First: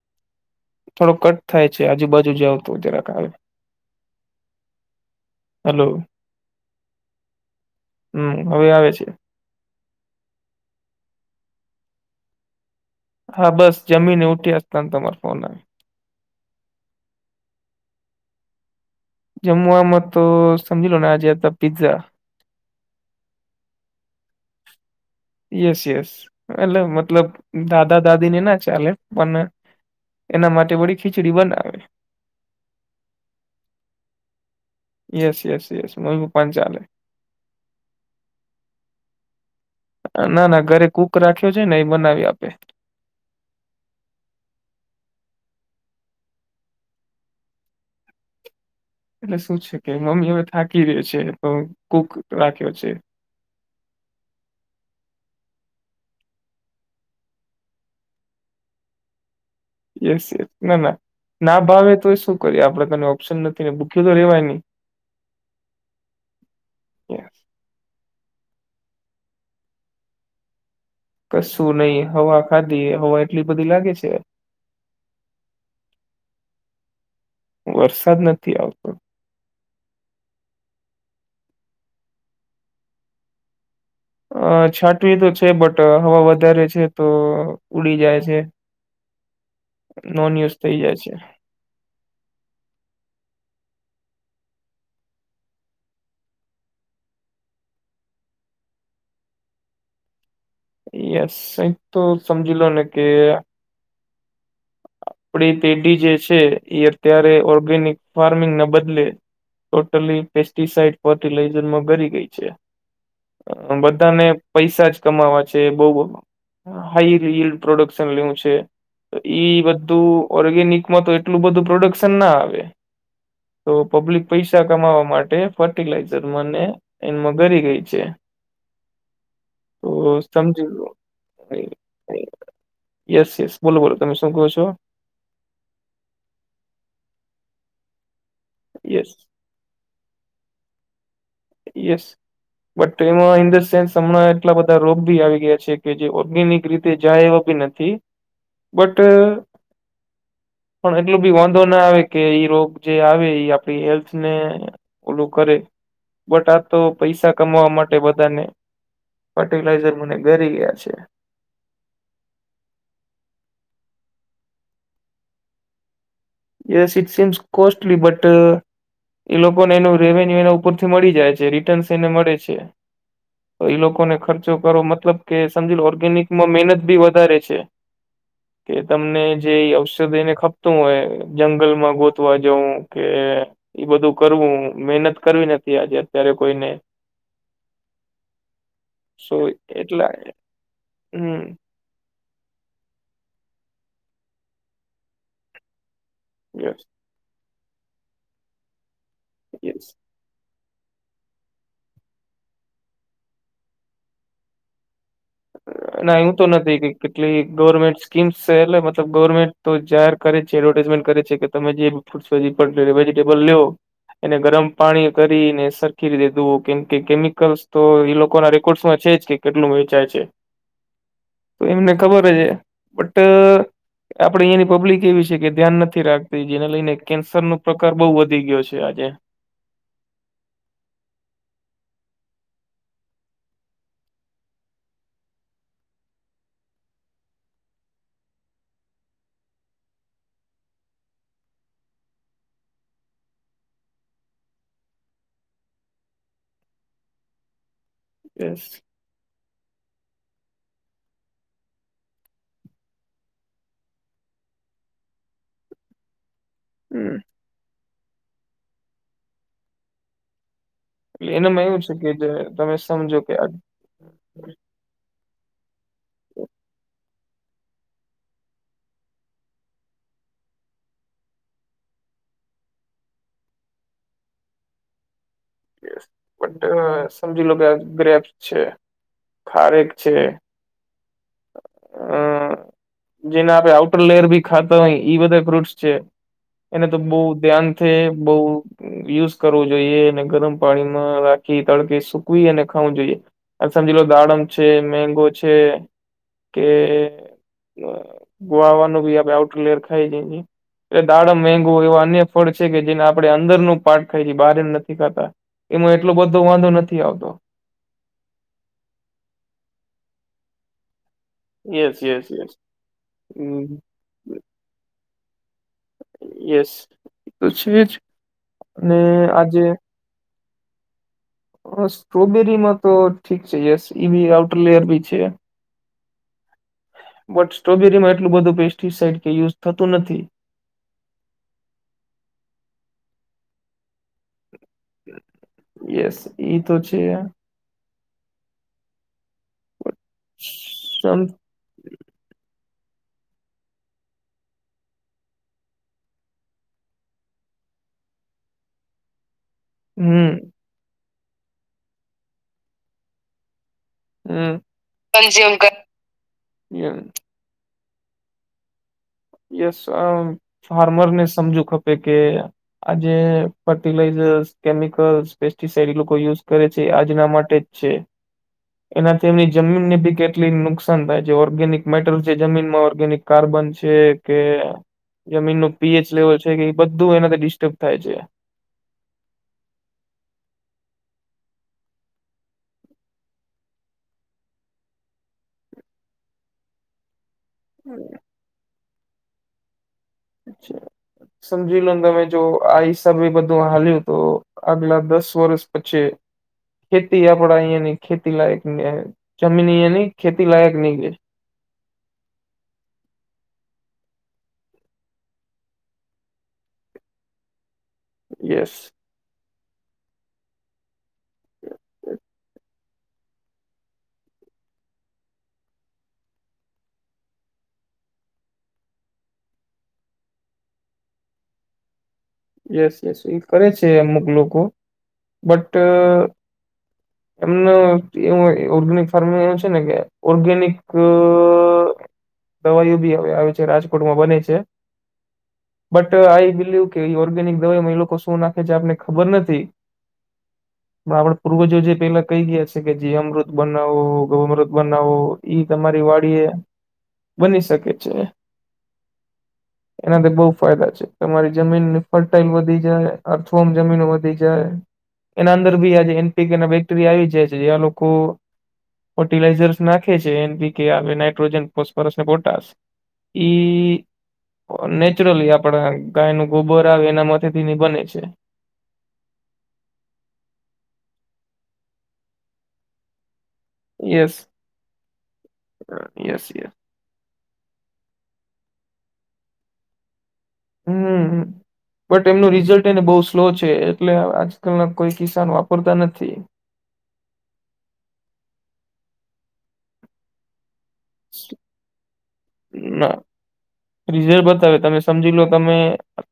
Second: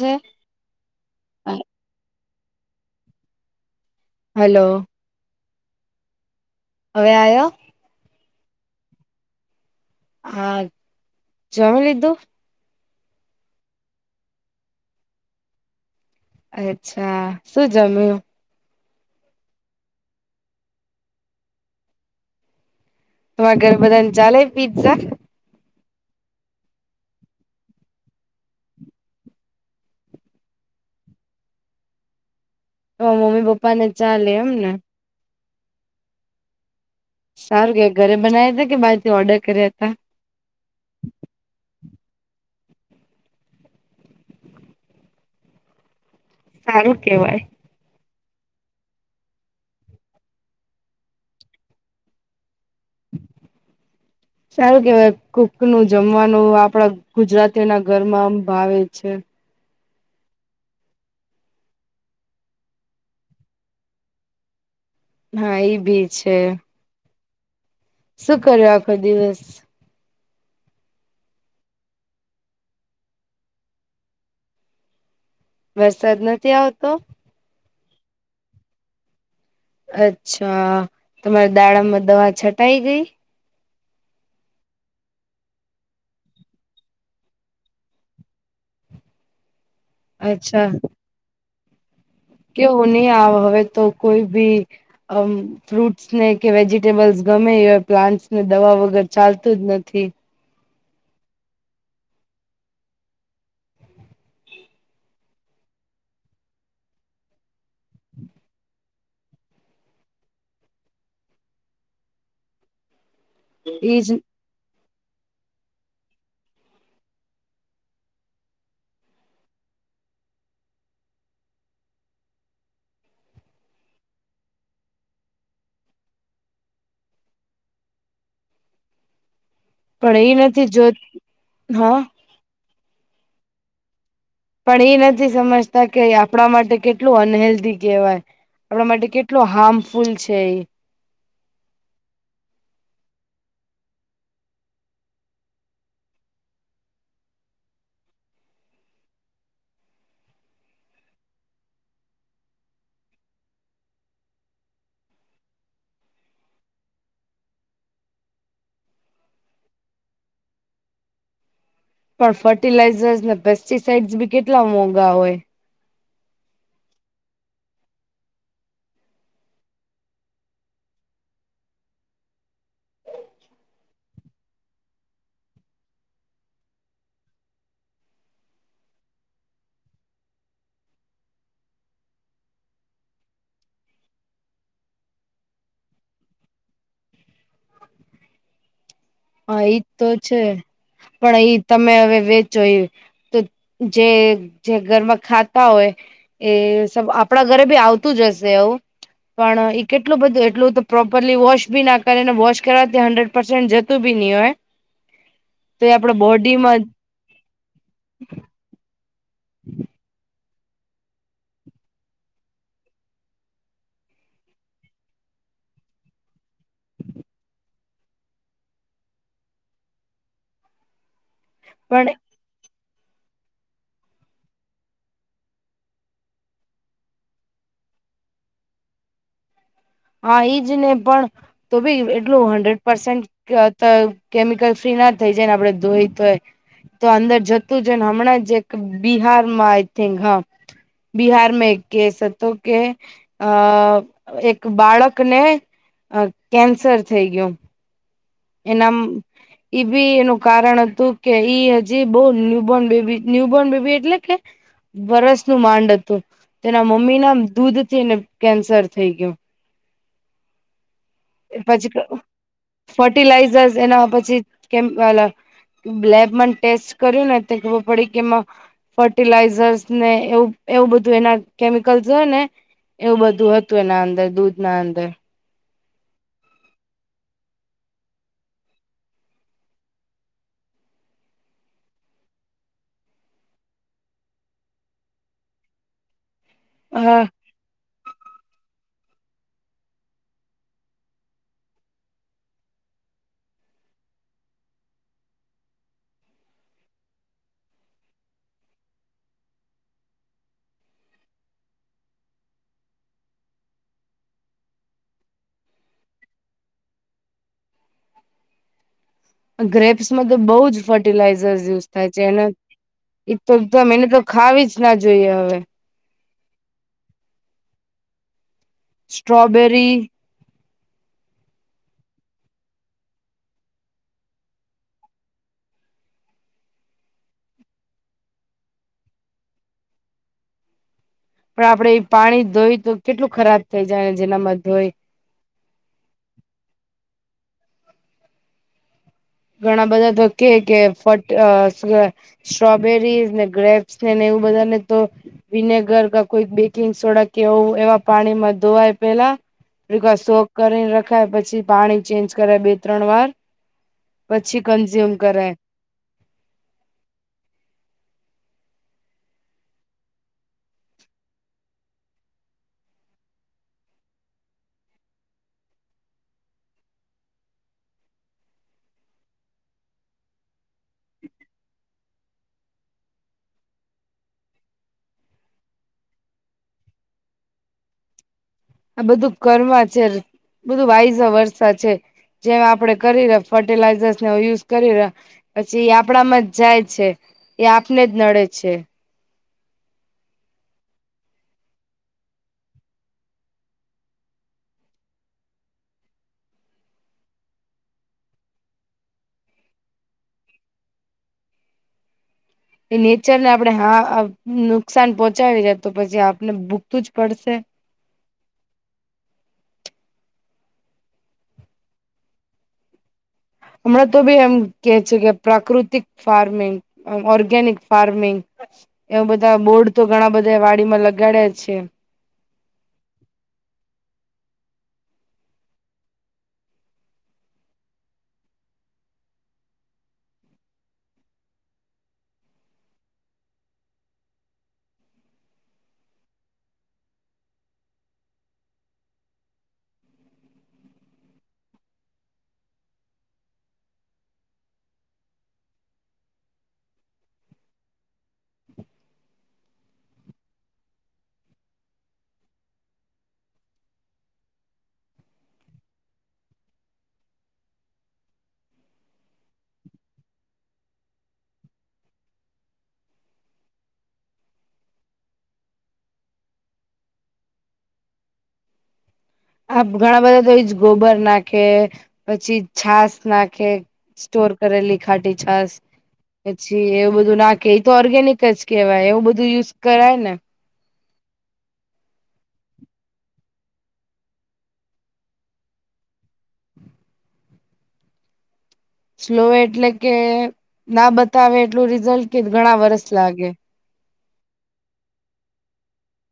હમ થોડો કટ થાય છે આજુબાજુ જ આવ તો જરાક આવે હલો હેલો આવ્યો હમ હવે આવે છે આ જમ લીધું હા બસ જમીને ઉઠીસતાને તમારે ફોન આવે અચ્છા શું જમ્યું જમુઆ મ સમજી લોું ના આજે હતા પીઝ્ઝા તમા ગર્ભધન જાલય પીઝ્ઝા યસ યસ એટલે મતલબ દાદા દાદી ને ના ચાલે પણ એના માટે બડીી ખીચડી બનાવે મમ્મી પપ્પા ને ચાલે એમ ને ેસ ઍસ ઍ મું ગ પંચ ચાલય સારું કે ઘરે બનાવ હતા કે બારથી ઓર્ડર કર્યા હતા ના ના ઘરે કૂક રાખ્યો છે ને એ બનાવી આપે સારું કેવાય એટલે શું છે કે મમ્મી હવે થાકી દે છે તો કુક રાખ્યો છે [inaudible] સારું કેવાય કુક નું જમવાનું આપડા ગુજરાતીઓ ના ઘરમાં આમ ભાવે છે યસ યસ ના ના ના ભાવે તો શું કરી આપણે તને ઓપ્શન નથી ને ભૂકી્યું તો રેવાય ન હા એ ભી છે શું કર્યું આખો દિવસ કશું નહીિ હવા ખાધી હવા એટલી બધી લાગે છે વરસાદ નથી આવતો વરસાદ નથી આવતો અચ્છા તમારા દાડામાં દવા છટાઈ ગઈ અ છાટવી તો છે બટ હવા વધારે છે તો ઉડી જાય છે [inaudible] નોન યુઝ અચ્છા થઇ જાય છે કેવું નહી આવે હવે તો કોઈ બી ફ્રૂટ્સ ને કે વેજીિટેબલ્સ ગમે એ હોય પ્લાન્ટસ ને દવા વગર ચાલતું જ નથી યસ અ તો સમજી લો ને કે આપડી પેઢી જે છે એ અત્યારે ઓર્ગેનિક ફાર્મિંગ ના બદલે ટોટલી પેસ્ટિસાઈડ ફર્ટિલાઈઝરમાં ઘરી ગઈ છે એજ બધાને પૈસા જ કમાવા છે બઉ હાઈ રી પ્રોડક્શન લેવું છે તો ઈ બધું ઓર્ગેનિકમાં તો એટલું બધું પ્રોડક્શન ના આવે તો પબ્લિક પૈસા કમાવા માટે ફર્ટિલાઈઝર મને એમાં ગરી ગઈ છે તો પણ એ સમજી નથી જો લો હા [unintelligible] યસ યસ બોલો બોલો તમે સુ કહો છે પણ એ નથી સમજતા કે આપણા માટે કેટલું અનહેલ્ધી કહેવાય આપણા માટે યસ કેટલું હાર્મફુલ છે ઈ યસ બટ એમાં ઇન ધ સેન્સ હમણાં એટલા બધા રોગ ભી આવી ગયા છે કે જે ઓર્ગેનિક રીતે જાય એવા બી નથી થી બટ પણ એટલું બી વાંધો ના આવે કે ઈ રોગ જે આવે ઈ આપડી હેલ્થ ને ઓલું કરે બટ આ તો પૈસા કમાવા માટે બધાને ફર્ટિલાઈઝર મને ઘરી ગયા છે પણ ફર્ટિલાઈઝર્સ ને પેસ્ટિસાઈડસ બી કેટલા મોંઘા હોય yes it seems costly but એ લોકોને એનું રેવન્યુ એના ઉપરથી મળી જાય છે રિટર્ન્સ એને મળે છે તો એ લોકોને ખર્ચો કરો મતલબ કે સમજી લો ઓર્ગેનિકમાં મહેનત બી વધારે છે [inaudible] એ તમને જે ઔષધિ એને ખપતું હોય જંગલ માં ગોતવા જઉં કે એ બધું કરવું મહેનત કરવી નથી આજે અત્યારે કોઈને સો હા ઈ જ તો એટલા છે પણ હમ ઈ તમે હવે વેચો એ તો જે ઘરમાં ખાતા હોય એ યસ સ આપણા ઘરે બી આવતું જ હશે આવું પણ યસ ઈ કેટ એટલું બધું એટલું તો પ્રોપરલી વોશ બી ના કરે ને વોશ કરવાથી હંડ્રેડ પસેન્ટ જતું બી નય હોય તો એ આપડ ના એવું તો નથી બોડીમાં કે કેટલી ગવર્મેન્ટ સ્કીમ્સ છે એટલે ગવર્મેન્ટ તો જાહેર કરે છે એડવર્ટાઈઝમેન્ટ કરે છે કે તમે જે ફ્રૂટ્સ વેજીિટેબલ લયો એને ગરમ પાણી કરીને સરખી રીતે ધુવો કેમ કે કેમિકલ્સ તો ઈ લોકો ના રેકોર્ડમાં છે જ કે કેટલું વેંચાય છે તો એમને પણ ખબર છે બટ આપણેે અહીંયાની પબ્લિક એવી છે કે ધ્યાન નથી રાખતી જેને લઈને કેન્સર ન પ્રકાર બહુ વધી ગયો છે આજે હા ઈજ ને પણ તો ભી એટલું હંડ્રેડ પસેન્ટ [unintelligible] તો કેમિકલ ફ્રી ના થઈ જાય ને આપડે ધોઈ તોય તો અંદર જતું જ ને હમણાં જે બિહારમાં આઈ થિક હા બિહાર મે એક કેસ હતો કે અ એક બાળકને કેન્સર થઈ ગયું યસ એનામ એ બી એનું કારણ હતું કે ઈ હજી બવ ન્યુબોર્ન બેબી ન્યુબોર્ન બેબી એટલે કે વરસનું માંડ હતું તેના હમ મમ્મી ના દૂધ થીને કેન્સર થઈ ગયું એનામાં એવું પછી છે કે જે તમે સમજો કે આ ફર્ટિલાઈઝર્સ એના પછી કેમ લેબમાં ટેસ્ટ કર્યું ને ખબર પડી કેમાં ફર્ટિલાઈઝર્સ ને એવું એવું બધું એના કેમિકલ્સ હોય ને એવું બધું હતું એના અંદર દૂધ ના અંદર બટ સમજી લો કે ગ્રેપસ છે ખારેક છે અ જેને આપે આઉટર લેયર ભી ખાતા હોય ઈ બધા ફ્રૂટસ છે એને તો બહુ હા ધ્યાન છે બહ યુઝ કરવું જોઈએ અને ગરમ પાણીમાં રાખી તડકે સુકવી અને ખાવું જોઈએ સમજી લો દાડમ છે મેગો છે કે ગોવાવાનું બી આપ આઉટલેયર ખાઈ જ એ દાડમ મેગુ એવા અન્ય ફળ છે કે જેને આપણે અંદરનું પાટ ખાયી બહારે નથી ખાતા એમાં એટલો બધો વાંધો નથી આવતો ગ્રેપ્સમાં તો બહુ જ ફર્ટિલાઈઝર્સ યુઝ યસ થાય છે યસ એને યસ એ તો એને તો ખાવી જ ના જોઈએ હવે યસ તો છે જ ને આજે સ્ટ્રોબેરી હ સ્ટ્રોબેરીમાં તો ઠીક છે યસ ઈ બી આઉટરલેયર બી છે બટ સ્ટ્રોબેરીમાં એટલું બધું પેસ્ટીસાઈડ કે યુઝ થતું નથી પણ આપડે એ પાણી ધોઈ તો કેટલું ખરાબ થઇ જાય જેનામાં ધોઈ યસ એ તો છે ઘણા બધા તો કે કે સમ ફટ સ્ટ્રોબેરીઝ ને ગ્રેપ્સ નેને એવું બધા ને તો વિનેગર ક કોઈ બેકિંગ સોડા કેવું એવા પાણીમાં ધોવાય પેલા હમ શોક કરીને રખાય પછી પાણી ચેન્જ કરાય બે ત્રણ વાર હમ પછી કન્ઝ્યુમ કરાય કઝ્યુમ કર યસ ફાર્મરને સમજું ખપે કે આજે ફર્ટિલાઈઝર્સ કેમિકલ્સ પેસ્ટિસાઈડ લોકો યુઝ કરે છે આજના માટે જ છે એનાથી એમની જમીનને બી કેટલી નુકસાન થાય છે ઓર્ગેનિક મેટર છે જમીનમાં ઓર્ગેનિક કાર્બન છે કે જમીન નું પીએચ લેવલ છે કે એ બધું એનાથી ડિસ્ટર્બ થાય છે આ બધું કર્મ છે બધું વાઈઝ વરષ છે જેમ આપડે કરી રહ્યા ફર્ટિલાઈઝર્સ યુઝ કરી રહ્યા પછી એ આપણામાં જ જાય છે એ આપને જ નડે છે સમજી લોને તમે જો આ હિસાબે એ બધું હાલ્યું તો આગલા દસ વર્ષ પછી ખેતી આપડા અહિયાયા નની ખેતી લાયક ન જમીન અહંયા નહ ખેતી લાયક નહી ગે એ નેચરને આપણે હા નુકસાન પોહોંચાવી જાય તો પછી આપને ભૂકતું જ પડશે યસ હમણાં તો બી એમ કે છે કે પ્રાકૃતિક ફાર્મિંગ ઓર્ગેનિક ફાર્મિંગ એવ બધા બોર્ડ તો ઘણા બધા વાડીમાં લગાડ્યા છે યસ યસ એ કરે છે અમુક લોકો બટ એમ એ ઓર્ગેનિક ફાર્મિંગ એ છે ને કે ઓર્ગેનિક દવાઈ બી આવે છે રાજકોટમાં બને છે બટ આઈ બિલીવ કે ઓર્ગેનિક દવામાં એ લોકો શું નાખે છે આપને ખબર નથી [unintelligible] પણ આપડે પૂર્વજો જે પેલા કઈ ગયા છે કે જે અમૃત બનાવો ગૌમૃત બનાવો ઈ તમારી વાડી એ બની શકે છે [unintelligible] એનાથી બહુ ફાયદા છે તમારી જમીનની ફર્ટાાઈલ વધી જાય અર્થફોર્મ જમીનો વધી જાય એના અંદર બી આજે એનપી અને બેક્ટેરિયા આવી જાય છે એ લોકો ફર્ટિલાઈઝર્સ નાખે છે એન પ કે આવે નાઇટ્રોજન ફોસ્ફરસ અને પોટશ એ નેચરલી આપણા ગાય ન ગોબર આવે એના મથે થીની બને છે આપ ઘણા બધા તો એ જ ગોબર નાખે પછી છાસ નાખે યસ સ્ટોર કરેલી ખાટી છાસ યસ યસ પછી એવું બધું નાખ કે એ તો ઓર્ગેનિક જ કેહેવાય એવું બધું યુઝ કરાય હમ બટ એમનું રિઝલ્ટ એને બહુ સ્લો છે એટલે આજકાલના કોઈ કિસાન વાપરતા નથી સ્લો એટલે કે ના બતાવે એટલું રિઝલ્ટ કે ઘણા વરસ લાગે રિઝલ બતાવે તમે સમજી લો તમે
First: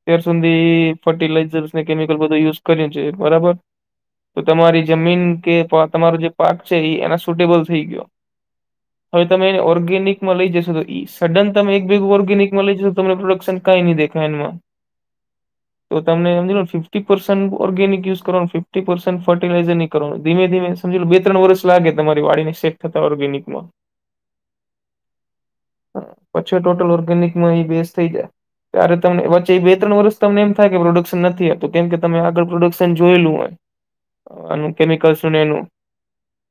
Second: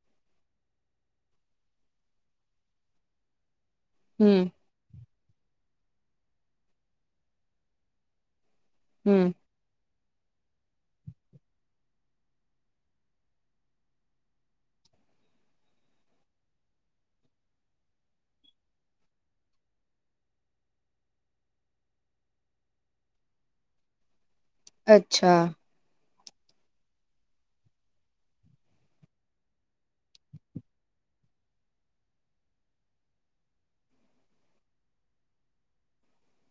ત્યાર સુધી ફર્ટિલાઈઝર્સ ને કેમિકલ બધ યુઝ કર્યું છે બરાબર તો હમ તમારી જમીન કે તમારો જે પાક છે એ એના સુટેબલ થઈ ગયો હવે હમ તમે એને ઓર્ગેનિકમાં લઈ જશો તો સડન તમે એકગ ઓર્ગનિકમાં લઈશો તને પ્રોડક્શન કઈ નહીં દેખાય એમાં હ તો તમને હમજીલો ને ફિફટી પર્સન્ટ ઓર્ગેનિકયુઝ કરવાો ફિફ્ટી પર્સન્ટ ફર્ટિલાઇઝર કરવા ધીમે ધીમે સમજી બે ત્રણ વર્ષ લાગે તમારી વાડીને સેફ થતા ઓર્ગેનિકમાં અચ્છા પછી ટોટલ ઓર્ગેનિક માં એ બેઝ થઈ જાય ત્યારે તમને વચ્ચે એ બે ત્રણ વર્ષ તમને એમ થાય કે પ્રોડક્શન નથી થતું કેમ કે તમે આગળ પ્રોડક્શન જોયેલું હોય [unintelligible] આનું કેમિકલ્સ નું ને એનું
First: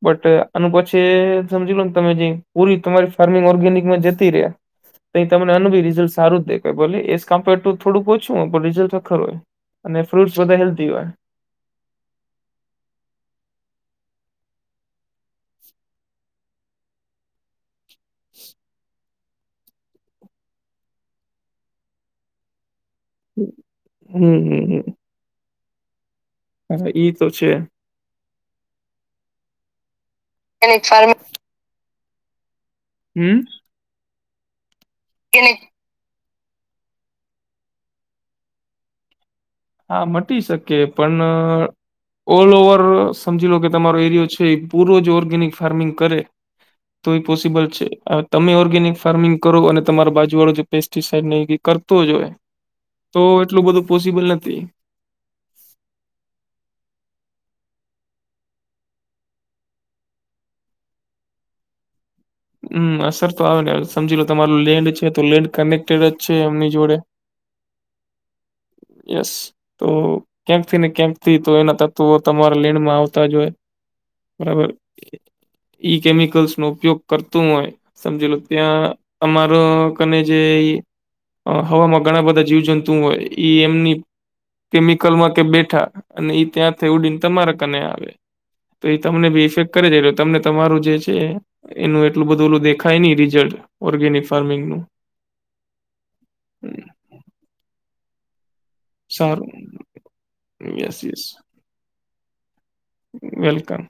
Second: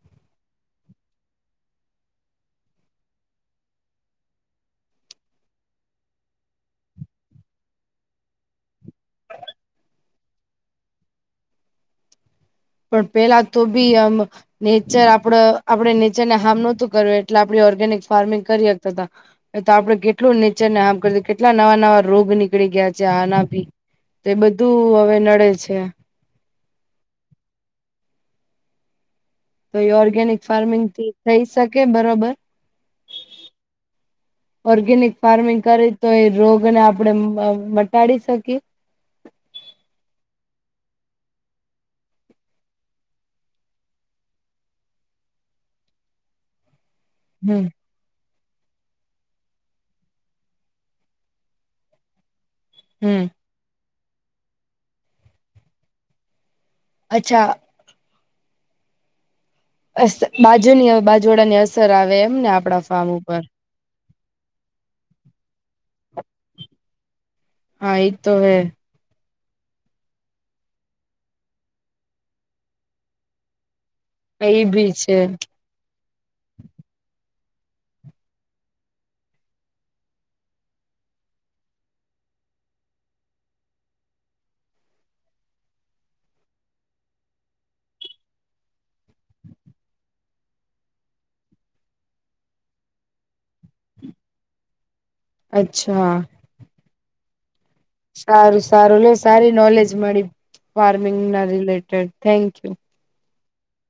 બટ આનું પછી સમજી લો ને તમે જે પૂરી તમારી ફાર્મિંગ ઓર્ગેનિકમાં જતી તો તમને આનુ ભી રિઝલ્ટ સારું જ દેખાય બોલે એ કમ્પર ટુ થોડું ઓછું હો પણ રિઝલ્ટ તો ખરું જ અને ફ્રૂટસ બધા હેલ્ધી હોય પણ પેલા તો બી આમ નેચર આપડ આપડે નેચર ને હાર્મ નહોતું કર્યું એટલે આપ ઓર્ગેનિક ફાર્મિંગ કરી હગતા તા તો આપડણે કેટલું નેચરને હપ કરું કેટલા નવા નવા રોગ ની નીકળી ગયા છે આના હમ ભી તો એ હમ હમ બધું હવે નડે છે હા ઈ તો છે તો એ ઓર્ગેનિક ફાર્મિંગ થી થઈ શકે બરોબર હમ ઓર્ગેનિક ફાર્મિંગ કરે તો એ રોગને આપણે મટાડી શકીએ હા મટી શકે પણ ઓલ ઓવર સમજી લો કે તમારો એરિયો છે, એ પૂરો જ ઓર્ગેનિક ફાર્મિંગ કરે તો એ પોસિબલ હમ છે, અ તમે ઓર્ગેનિક ફાર્મિંગ કરો અને તમારા બાજુ વાળો પેસ્ટિસાઈડ ની કરતો જ હોવે તો હમ. એટલું બધું પોસિબલ નથી અચ્છા. અસ્ત બાજુની બાજુવાડાની અસર આવે એમ ને આપણા હમ ફાર્મ અસર ઉપર તો આવે ને સમજી લો તમારા લેન્ડ છે, તો લેન્ડ કનેક્ટેડ જ છે, એમની જોડે હા એ તો હૈ યસ. તો કેમથી ને કેમ થી તો એના તત્વો તમારા લેણમાં આવતા જ હોય એ બરાબર બી છે ઈ કેમિકલ્સનો ઉપયોગ કરતું હોય સમજી લો ત્યાં અમારો કને જે અ હવામાં ઘણા બધા જીવજંતુ હોય ઈ એમની કેમિકલમાં કે બેઠા અને ઈ ત્યાં થઈ ઉડીને તમારા કાને આવે તો એ તમને બી ઇફેક્ટ કરે છે, એટલે તમને તમારું જે છે. એનું એટલું બધું ઓલું દેખાય નઈ રિઝલ્ટ ઓર્ગેનિક ફાર્મિંગનું અચ્છા. સારું સારું લે સારી નોલેજ મળી યસ યસ ફાર્મિંગના રિલેટેડ થેન્ક યુ વેલકમ.